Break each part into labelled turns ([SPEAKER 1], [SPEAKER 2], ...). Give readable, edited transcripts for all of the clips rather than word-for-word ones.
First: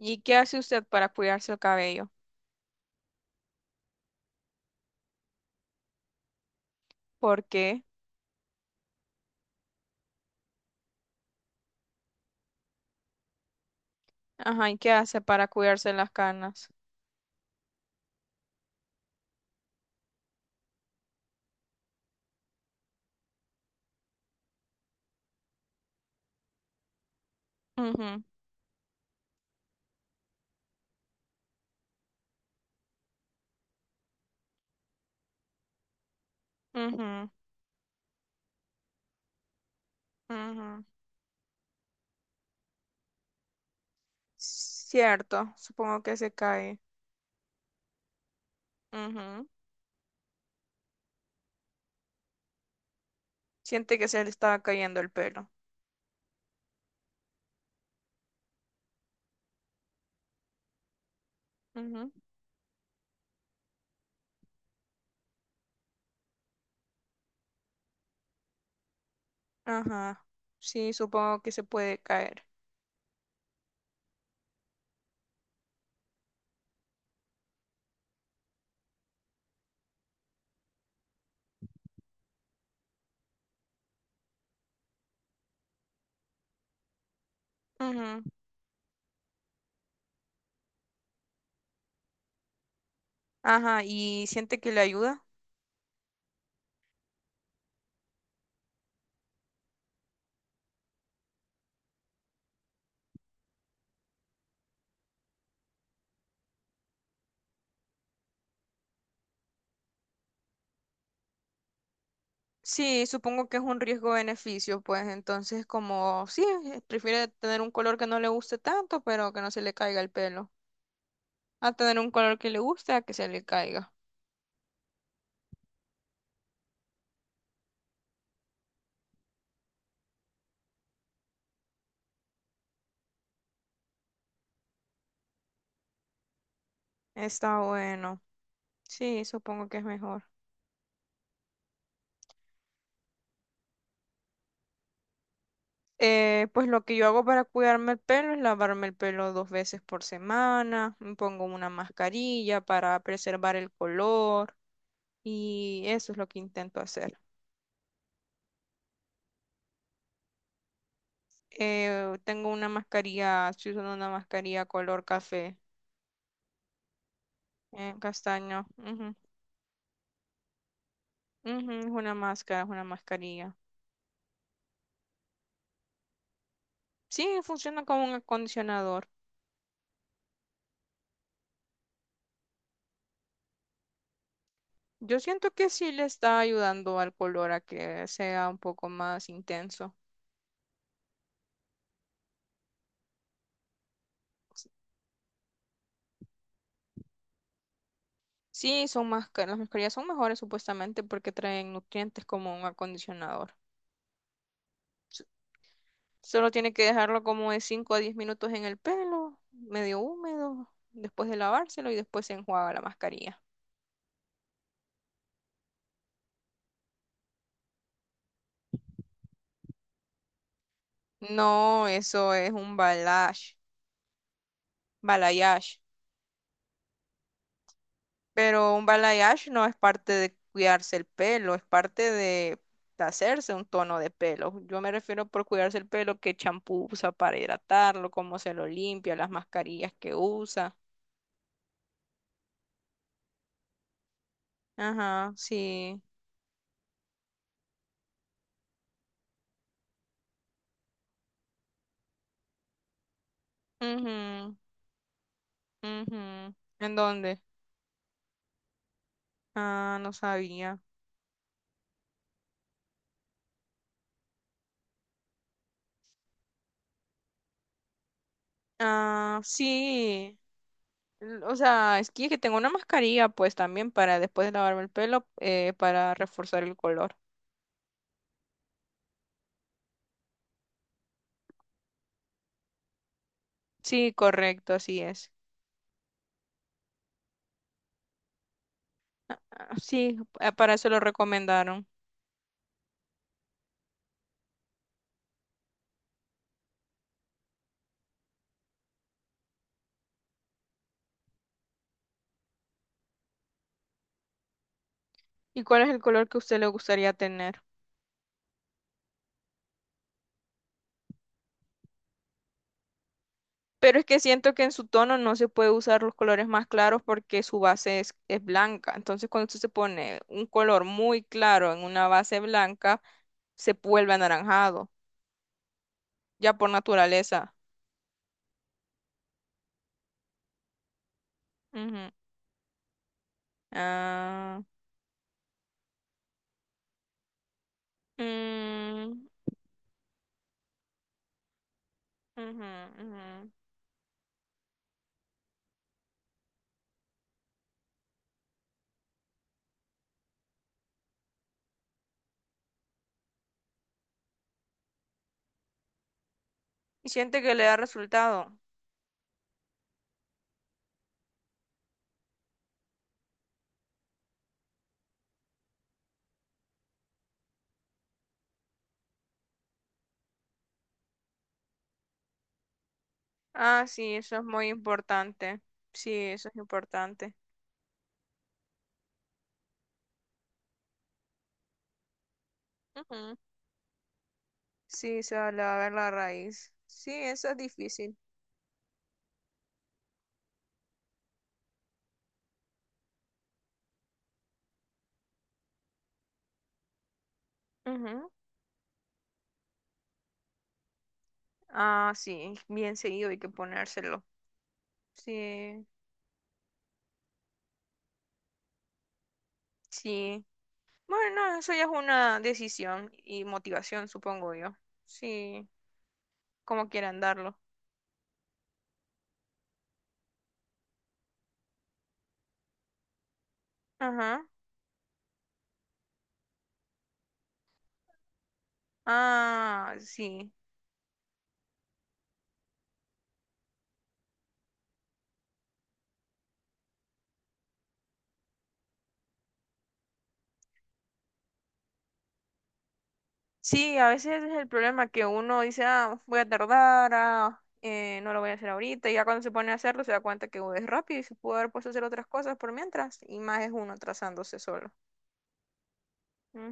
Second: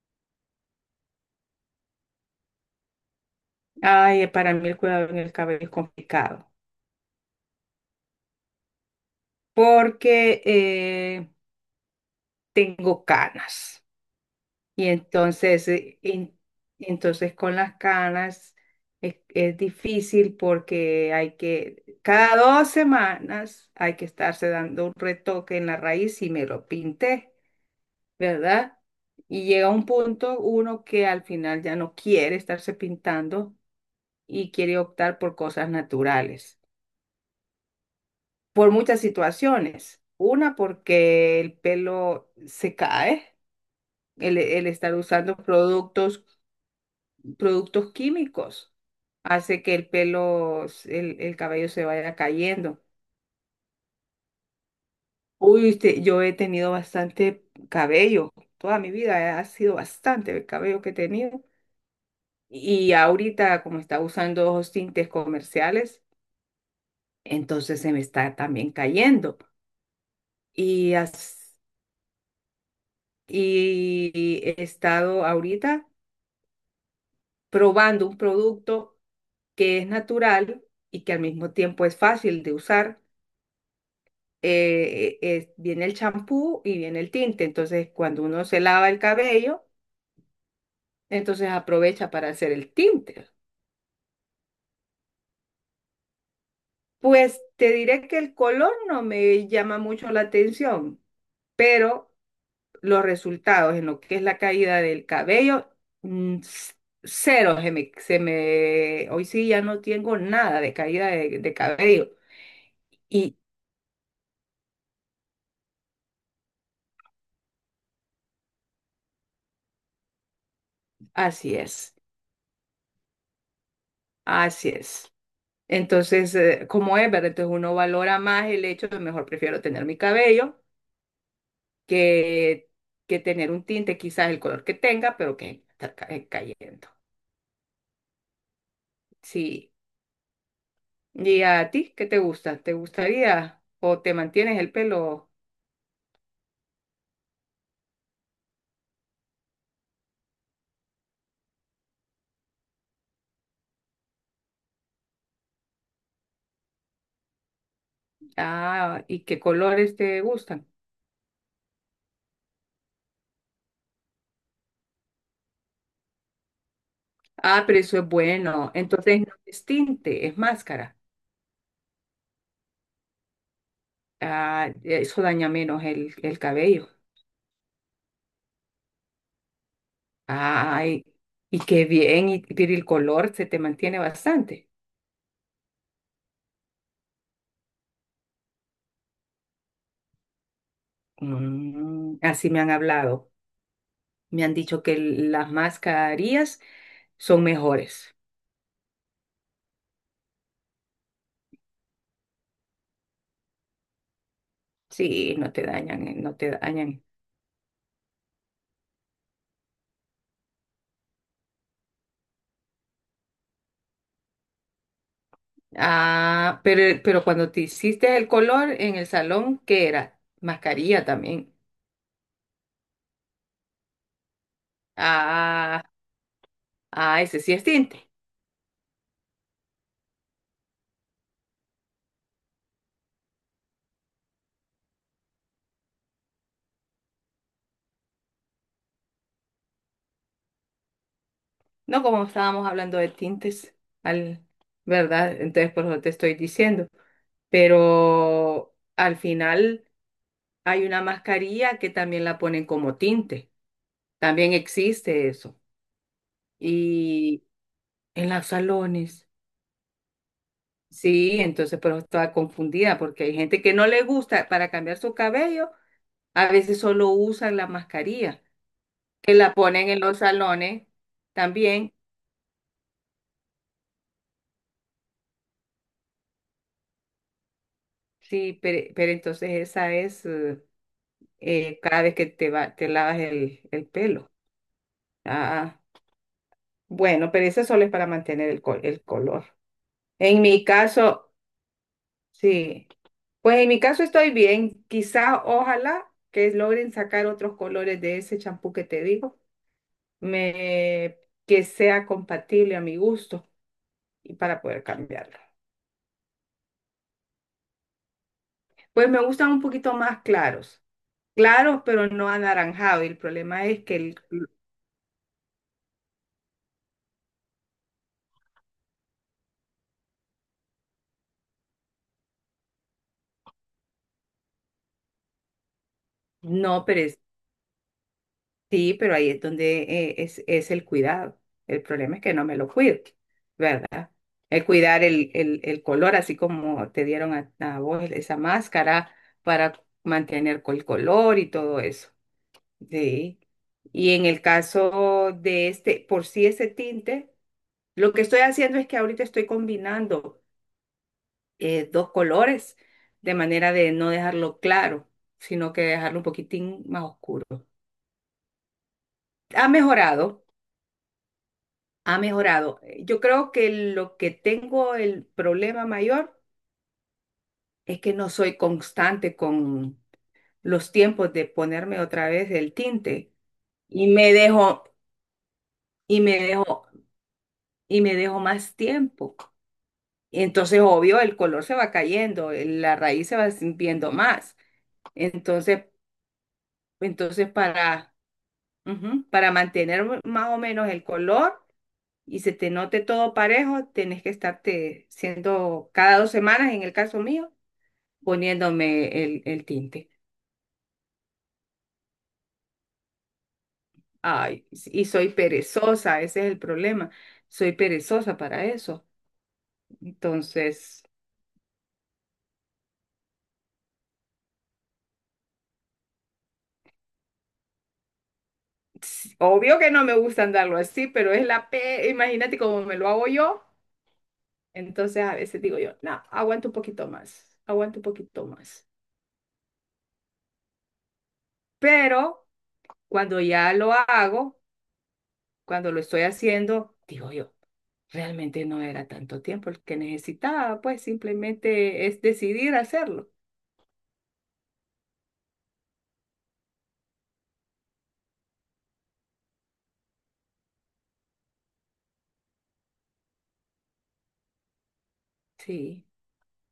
[SPEAKER 1] ¿Y qué hace usted para cuidarse el cabello?
[SPEAKER 2] Ay, para mí el cuidado en el cabello es complicado
[SPEAKER 1] ¿Por qué?
[SPEAKER 2] porque tengo canas
[SPEAKER 1] Ajá, ¿y
[SPEAKER 2] y
[SPEAKER 1] qué hace para
[SPEAKER 2] entonces,
[SPEAKER 1] cuidarse las canas?
[SPEAKER 2] entonces con las canas es difícil porque hay que, cada 2 semanas hay que estarse dando un retoque en la raíz y me lo pinté,
[SPEAKER 1] Ujú,
[SPEAKER 2] ¿verdad? Y llega un punto uno que al final ya no quiere estarse pintando y quiere optar por cosas naturales.
[SPEAKER 1] ujú,
[SPEAKER 2] Por muchas situaciones. Una,
[SPEAKER 1] ujú.
[SPEAKER 2] porque el pelo se cae, el estar usando
[SPEAKER 1] Cierto, supongo que
[SPEAKER 2] productos,
[SPEAKER 1] se cae.
[SPEAKER 2] productos químicos
[SPEAKER 1] Ujú.
[SPEAKER 2] hace que el pelo, el cabello se vaya cayendo.
[SPEAKER 1] Siente que se le estaba cayendo el pelo.
[SPEAKER 2] Uy, yo he tenido bastante cabello, toda mi vida ha sido bastante el cabello que he tenido.
[SPEAKER 1] Ujú.
[SPEAKER 2] Y ahorita, como está usando ojos tintes comerciales, entonces se me está también cayendo.
[SPEAKER 1] Ajá, sí,
[SPEAKER 2] Y
[SPEAKER 1] supongo que se puede caer.
[SPEAKER 2] y he estado ahorita probando un producto que es natural y que al mismo tiempo es fácil de usar. Viene el champú y viene el tinte. Entonces,
[SPEAKER 1] Ujú.
[SPEAKER 2] cuando uno se lava el cabello, entonces aprovecha para hacer el tinte.
[SPEAKER 1] Ajá, ¿y siente que le ayuda?
[SPEAKER 2] Pues te diré que el color no me llama mucho la atención, pero los resultados en lo que es la caída del cabello, mm, c- cero, hoy sí ya no tengo nada de caída de cabello.
[SPEAKER 1] Sí,
[SPEAKER 2] Y
[SPEAKER 1] supongo que es un riesgo-beneficio, pues entonces como sí, prefiere tener un color que no le guste tanto, pero que no se le caiga el pelo.
[SPEAKER 2] así
[SPEAKER 1] A
[SPEAKER 2] es.
[SPEAKER 1] tener un color que le guste, a que se le caiga.
[SPEAKER 2] Así es. Entonces, como es, ¿verdad? Entonces uno valora más el hecho de mejor prefiero tener mi cabello que, que tener un tinte, quizás el color que tenga, pero que está cayendo.
[SPEAKER 1] Está bueno. Sí, supongo
[SPEAKER 2] Sí.
[SPEAKER 1] que es mejor.
[SPEAKER 2] ¿Y a ti qué te gusta? ¿Te gustaría o te mantienes el pelo?
[SPEAKER 1] Pues lo que yo hago para cuidarme el pelo es lavarme el pelo dos veces por semana, me pongo una mascarilla para preservar el color y eso es lo que intento hacer.
[SPEAKER 2] Ah, ¿y qué colores te gustan?
[SPEAKER 1] Tengo una mascarilla, estoy usando una mascarilla color café,
[SPEAKER 2] Ah, pero eso es
[SPEAKER 1] castaño.
[SPEAKER 2] bueno.
[SPEAKER 1] Ujú,
[SPEAKER 2] Entonces no es tinte, es máscara.
[SPEAKER 1] ujú, es una máscara, es una mascarilla.
[SPEAKER 2] Ah, eso daña menos el cabello.
[SPEAKER 1] Sí, funciona como un acondicionador.
[SPEAKER 2] Ay, y qué bien, y, pero el color se te mantiene bastante.
[SPEAKER 1] Yo siento que sí le está ayudando al color a que sea un poco más intenso.
[SPEAKER 2] Así me han hablado. Me han dicho que el- las mascarillas son mejores.
[SPEAKER 1] Sí, son más, ca- las mascarillas son mejores supuestamente porque traen nutrientes como un acondicionador. S-
[SPEAKER 2] Sí, no te dañan, no
[SPEAKER 1] Solo
[SPEAKER 2] te
[SPEAKER 1] tiene que
[SPEAKER 2] dañan.
[SPEAKER 1] dejarlo como de 5 a 10 minutos en el pelo, medio húmedo, después de lavárselo y después se enjuaga la mascarilla.
[SPEAKER 2] Ah, pero cuando te hiciste el color en el salón, ¿qué era? Mascarilla también.
[SPEAKER 1] No, eso es un balayage, balayage.
[SPEAKER 2] Ah, ah, ese sí es tinte.
[SPEAKER 1] Pero un balayage no es parte de cuidarse el pelo, es parte de hacerse un tono de pelo. Yo me refiero por cuidarse el pelo, qué champú usa para hidratarlo, cómo se lo limpia, las mascarillas que usa.
[SPEAKER 2] No como estábamos hablando de tintes, al,
[SPEAKER 1] Ajá,
[SPEAKER 2] ¿verdad? Entonces, por
[SPEAKER 1] sí.
[SPEAKER 2] eso te estoy diciendo. Pero al final. Hay una mascarilla que también la ponen como tinte. También
[SPEAKER 1] Ujú,
[SPEAKER 2] existe eso.
[SPEAKER 1] ujú. ¿En dónde?
[SPEAKER 2] Y en los salones.
[SPEAKER 1] Ah, no sabía.
[SPEAKER 2] Sí, entonces, pero estaba confundida porque hay gente que no le gusta para cambiar su cabello, a veces solo usan la mascarilla, que
[SPEAKER 1] Ah,
[SPEAKER 2] la ponen en los
[SPEAKER 1] sí.
[SPEAKER 2] salones
[SPEAKER 1] L- O
[SPEAKER 2] también.
[SPEAKER 1] sea, es que tengo una mascarilla, pues también para después de lavarme el pelo, para reforzar el color.
[SPEAKER 2] Sí, pero entonces esa es cada vez que te va, te lavas el
[SPEAKER 1] Sí,
[SPEAKER 2] pelo.
[SPEAKER 1] correcto, así es.
[SPEAKER 2] Ah, bueno, pero esa solo es para mantener el color.
[SPEAKER 1] Sí,
[SPEAKER 2] En mi
[SPEAKER 1] para eso lo
[SPEAKER 2] caso,
[SPEAKER 1] recomendaron.
[SPEAKER 2] sí. Pues en mi caso estoy bien. Quizás, ojalá que logren sacar otros colores de ese champú que te digo, me, que sea compatible a mi gusto y para poder cambiarlo.
[SPEAKER 1] ¿Y cuál es el color que a usted le gustaría tener?
[SPEAKER 2] Pues me gustan un poquito más claros. Claros, pero no anaranjado. Y el problema es que
[SPEAKER 1] Pero es
[SPEAKER 2] el-
[SPEAKER 1] que siento que en su tono no se puede usar los colores más claros porque su base es blanca. Entonces, cuando usted se pone un color muy claro en una base blanca, se vuelve anaranjado, ya por
[SPEAKER 2] no, pero es-
[SPEAKER 1] naturaleza.
[SPEAKER 2] sí, pero ahí es donde es el cuidado. El
[SPEAKER 1] Ujú.
[SPEAKER 2] problema es que no me lo cuido, ¿verdad?
[SPEAKER 1] Ah,
[SPEAKER 2] El cuidar el color, así como te dieron a vos esa máscara
[SPEAKER 1] mm,
[SPEAKER 2] para mantener el color y todo eso.
[SPEAKER 1] ujú, ujú.
[SPEAKER 2] Sí. Y en el caso de este, por sí ese tinte, lo que estoy haciendo es que ahorita estoy combinando dos colores de manera de no dejarlo claro, sino que dejarlo un poquitín más
[SPEAKER 1] Y siente
[SPEAKER 2] oscuro.
[SPEAKER 1] que le da resultado.
[SPEAKER 2] Ha mejorado, ha mejorado. Yo creo que lo que tengo el problema mayor es que no soy constante los tiempos de ponerme otra vez el tinte
[SPEAKER 1] Ah,
[SPEAKER 2] y
[SPEAKER 1] sí,
[SPEAKER 2] me
[SPEAKER 1] eso es muy
[SPEAKER 2] dejo
[SPEAKER 1] importante. Sí,
[SPEAKER 2] y me
[SPEAKER 1] eso es
[SPEAKER 2] dejo
[SPEAKER 1] importante.
[SPEAKER 2] y me dejo más tiempo. Entonces, obvio, el color se va cayendo, la raíz se va sintiendo más.
[SPEAKER 1] Sí, se va a
[SPEAKER 2] Entonces,
[SPEAKER 1] ver la raíz. Sí, eso
[SPEAKER 2] entonces
[SPEAKER 1] es
[SPEAKER 2] para
[SPEAKER 1] difícil.
[SPEAKER 2] ujú, para mantener más o menos el color y se te note todo parejo, tenés que estarte siendo cada 2 semanas, en el caso mío,
[SPEAKER 1] Ujú.
[SPEAKER 2] poniéndome el tinte.
[SPEAKER 1] Ah, sí, bien seguido hay que ponérselo.
[SPEAKER 2] Ay, y soy
[SPEAKER 1] Sí,
[SPEAKER 2] perezosa, ese es el problema. Soy perezosa para eso.
[SPEAKER 1] sí.
[SPEAKER 2] Entonces,
[SPEAKER 1] Bueno, eso ya es una decisión y motivación, supongo yo. Sí, como quieran darlo.
[SPEAKER 2] s- obvio que no me gusta andarlo así, pero es la P, imagínate cómo me lo hago yo.
[SPEAKER 1] Ajá.
[SPEAKER 2] Entonces a veces digo yo, no, aguanto un poquito más, aguanto un poquito más.
[SPEAKER 1] Ah, sí.
[SPEAKER 2] Pero cuando ya lo hago, cuando lo estoy haciendo, digo yo, realmente no era tanto tiempo el que necesitaba, pues simplemente es decidir hacerlo.
[SPEAKER 1] Sí, a veces ese es el problema que uno dice, ah, voy a tardar, ah, no lo voy a hacer ahorita. Y ya cuando se pone a hacerlo se da cuenta que es rápido y se pudo haber puesto a hacer otras cosas por mientras. Y más es uno atrasándose solo.
[SPEAKER 2] Sí.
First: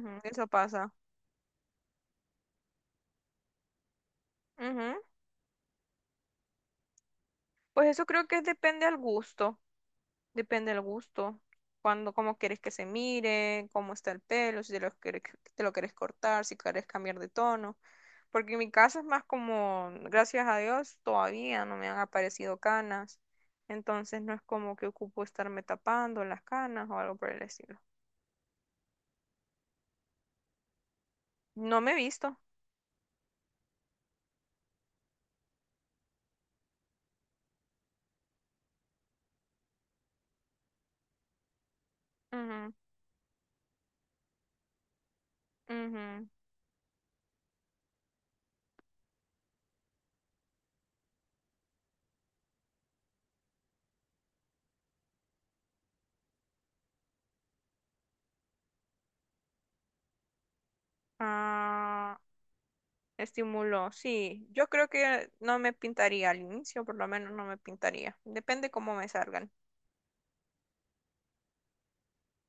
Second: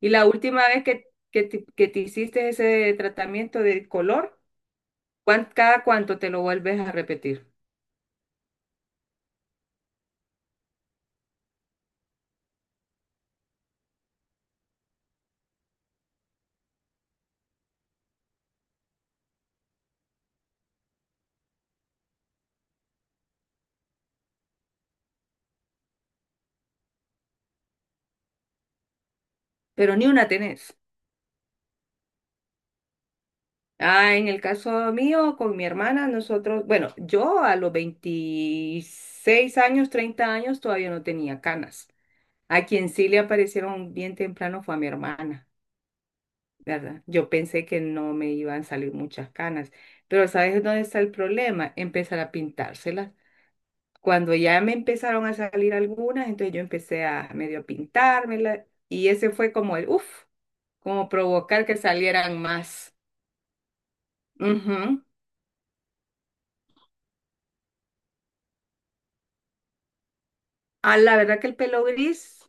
[SPEAKER 2] Y la
[SPEAKER 1] eso
[SPEAKER 2] última vez
[SPEAKER 1] pasa.
[SPEAKER 2] que te hiciste ese tratamiento de color,
[SPEAKER 1] Ujú.
[SPEAKER 2] ¿cada cuánto te lo vuelves a repetir?
[SPEAKER 1] Pues eso creo que depende al gusto, cuando, cómo quieres que se mire, cómo está el pelo, si te lo quieres, te lo quieres cortar, si quieres cambiar de tono, porque en mi caso es más como, gracias a Dios, todavía no me han aparecido canas, entonces no es como que ocupo estarme tapando las canas o algo por el estilo.
[SPEAKER 2] Pero ni una tenés.
[SPEAKER 1] No me he visto.
[SPEAKER 2] Ah, en el caso mío, con mi hermana, nosotros, bueno, yo a los 26 años, 30 años, todavía no tenía canas. A quien sí le aparecieron bien temprano fue a mi hermana,
[SPEAKER 1] Ujú, ujú.
[SPEAKER 2] ¿verdad? Yo pensé que no me iban a salir muchas canas, pero ¿sabes dónde está el problema? Empezar a pintárselas. Cuando ya me empezaron a salir algunas, entonces yo empecé a medio pintármelas y ese fue como el, uff, como provocar que
[SPEAKER 1] Ah,
[SPEAKER 2] salieran más.
[SPEAKER 1] estímulo, sí. Yo creo
[SPEAKER 2] Ujú.
[SPEAKER 1] que no me pintaría al inicio, por lo menos no me pintaría. Depende cómo me salgan.
[SPEAKER 2] Ah, la verdad que el pelo gris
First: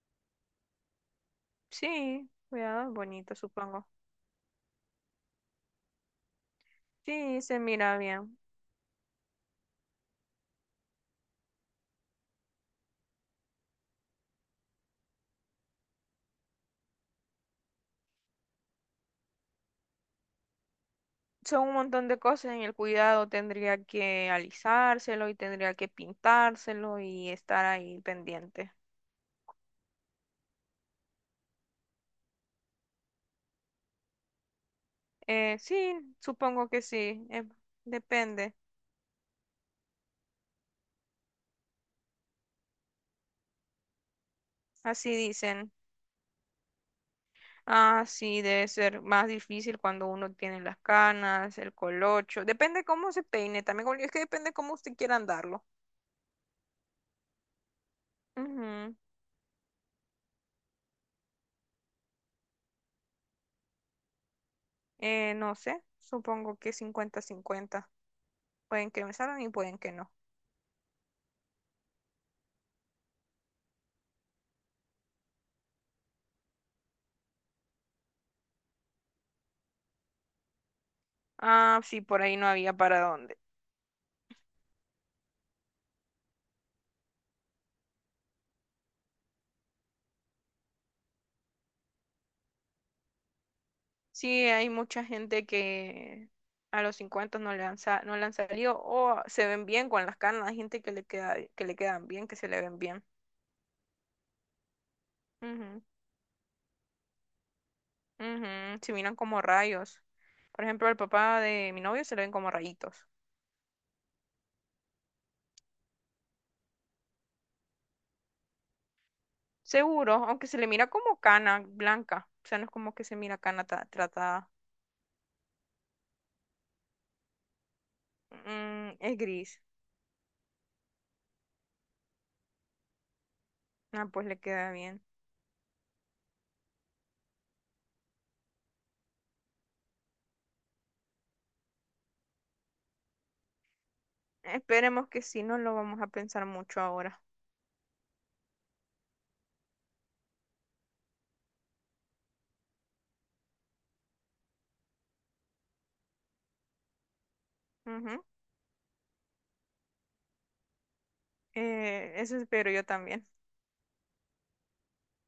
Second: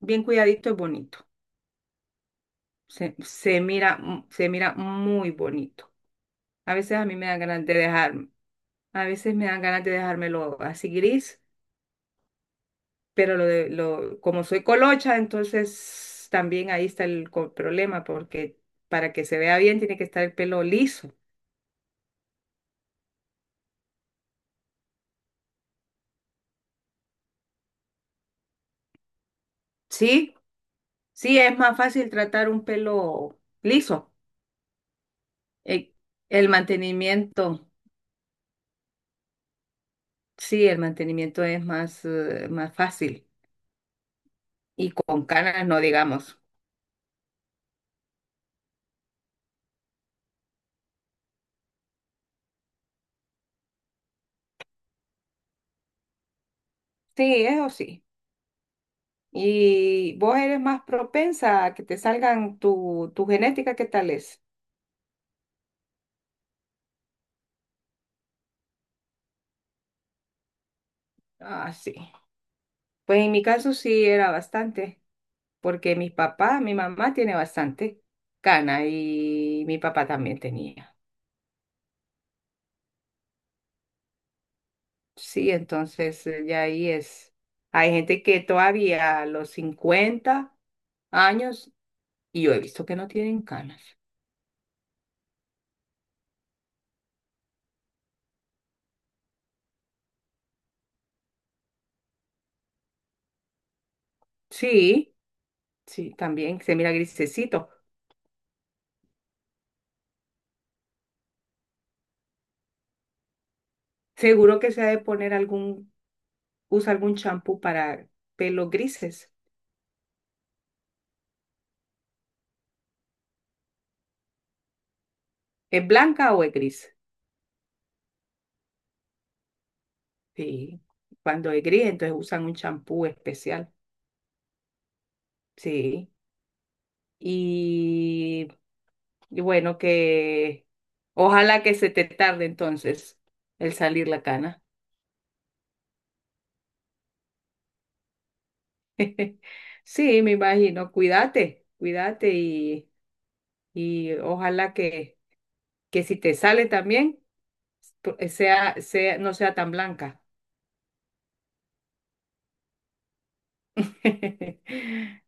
[SPEAKER 2] bien cuidadito es bonito.
[SPEAKER 1] Sí, cuidado es
[SPEAKER 2] Se,
[SPEAKER 1] bonito, supongo.
[SPEAKER 2] se mira muy bonito. A veces a mí me dan
[SPEAKER 1] Sí, se
[SPEAKER 2] ganas de
[SPEAKER 1] mira
[SPEAKER 2] dejarme.
[SPEAKER 1] bien.
[SPEAKER 2] A veces me dan ganas de dejármelo así gris, pero lo de, lo, como soy colocha, entonces también ahí está el problema, porque para que se vea bien tiene que estar el pelo liso.
[SPEAKER 1] Son un montón de cosas en el cuidado. Tendría que alisárselo y tendría que pintárselo y estar ahí pendiente.
[SPEAKER 2] Sí, sí, es más fácil tratar un pelo liso. Eh,
[SPEAKER 1] Sí,
[SPEAKER 2] El
[SPEAKER 1] supongo que sí.
[SPEAKER 2] mantenimiento,
[SPEAKER 1] Depende.
[SPEAKER 2] sí, el mantenimiento es más, más fácil. Y
[SPEAKER 1] Así
[SPEAKER 2] con canas
[SPEAKER 1] dicen.
[SPEAKER 2] no digamos.
[SPEAKER 1] Ah, sí, debe ser más difícil cuando uno tiene las canas, el colocho. Depende cómo se peine, también como- es que depende cómo usted quiera andarlo.
[SPEAKER 2] Sí, eso sí.
[SPEAKER 1] Ujú.
[SPEAKER 2] Y vos eres más propensa a que te salgan tu genética, ¿qué tal es?
[SPEAKER 1] No sé, supongo que 50-50. Pueden que me salgan y pueden que no.
[SPEAKER 2] Ah, sí. Pues en mi caso sí era bastante, porque mi papá, mi mamá tiene bastante cana y mi papá también tenía.
[SPEAKER 1] Ah, sí, por ahí no había para dónde.
[SPEAKER 2] Sí, entonces ya ahí es. Hay gente que todavía a los 50 años, y yo he visto que no tienen canas.
[SPEAKER 1] Sí, hay mucha gente que a los 50 no le han, sa- no le han salido o se ven bien con las canas. Hay gente que le queda, que le quedan bien, que se le ven bien.
[SPEAKER 2] Sí,
[SPEAKER 1] Ujú.
[SPEAKER 2] sí, también se mira grisecito.
[SPEAKER 1] Ujú, se miran como rayos. Por ejemplo, al papá de mi novio se le ven como rayitos.
[SPEAKER 2] Seguro que se ha de poner algún usa algún champú para pelos grises.
[SPEAKER 1] Seguro, aunque se le mira como cana blanca. O sea, no es como que se mira cana ta- tratada.
[SPEAKER 2] ¿Es blanca o es gris?
[SPEAKER 1] Mm, es gris.
[SPEAKER 2] Sí. Cuando es gris, entonces usan un champú especial.
[SPEAKER 1] Ah, pues le queda bien.
[SPEAKER 2] Sí. Y, y bueno, que ojalá que se te tarde entonces el salir la cana.
[SPEAKER 1] Esperemos que sí, no lo vamos a pensar mucho ahora.
[SPEAKER 2] Sí, me imagino. Cuídate, cuídate y ojalá que si te sale también, pu-
[SPEAKER 1] Ujú.
[SPEAKER 2] sea, sea, no sea tan blanca.
[SPEAKER 1] Eso espero yo también.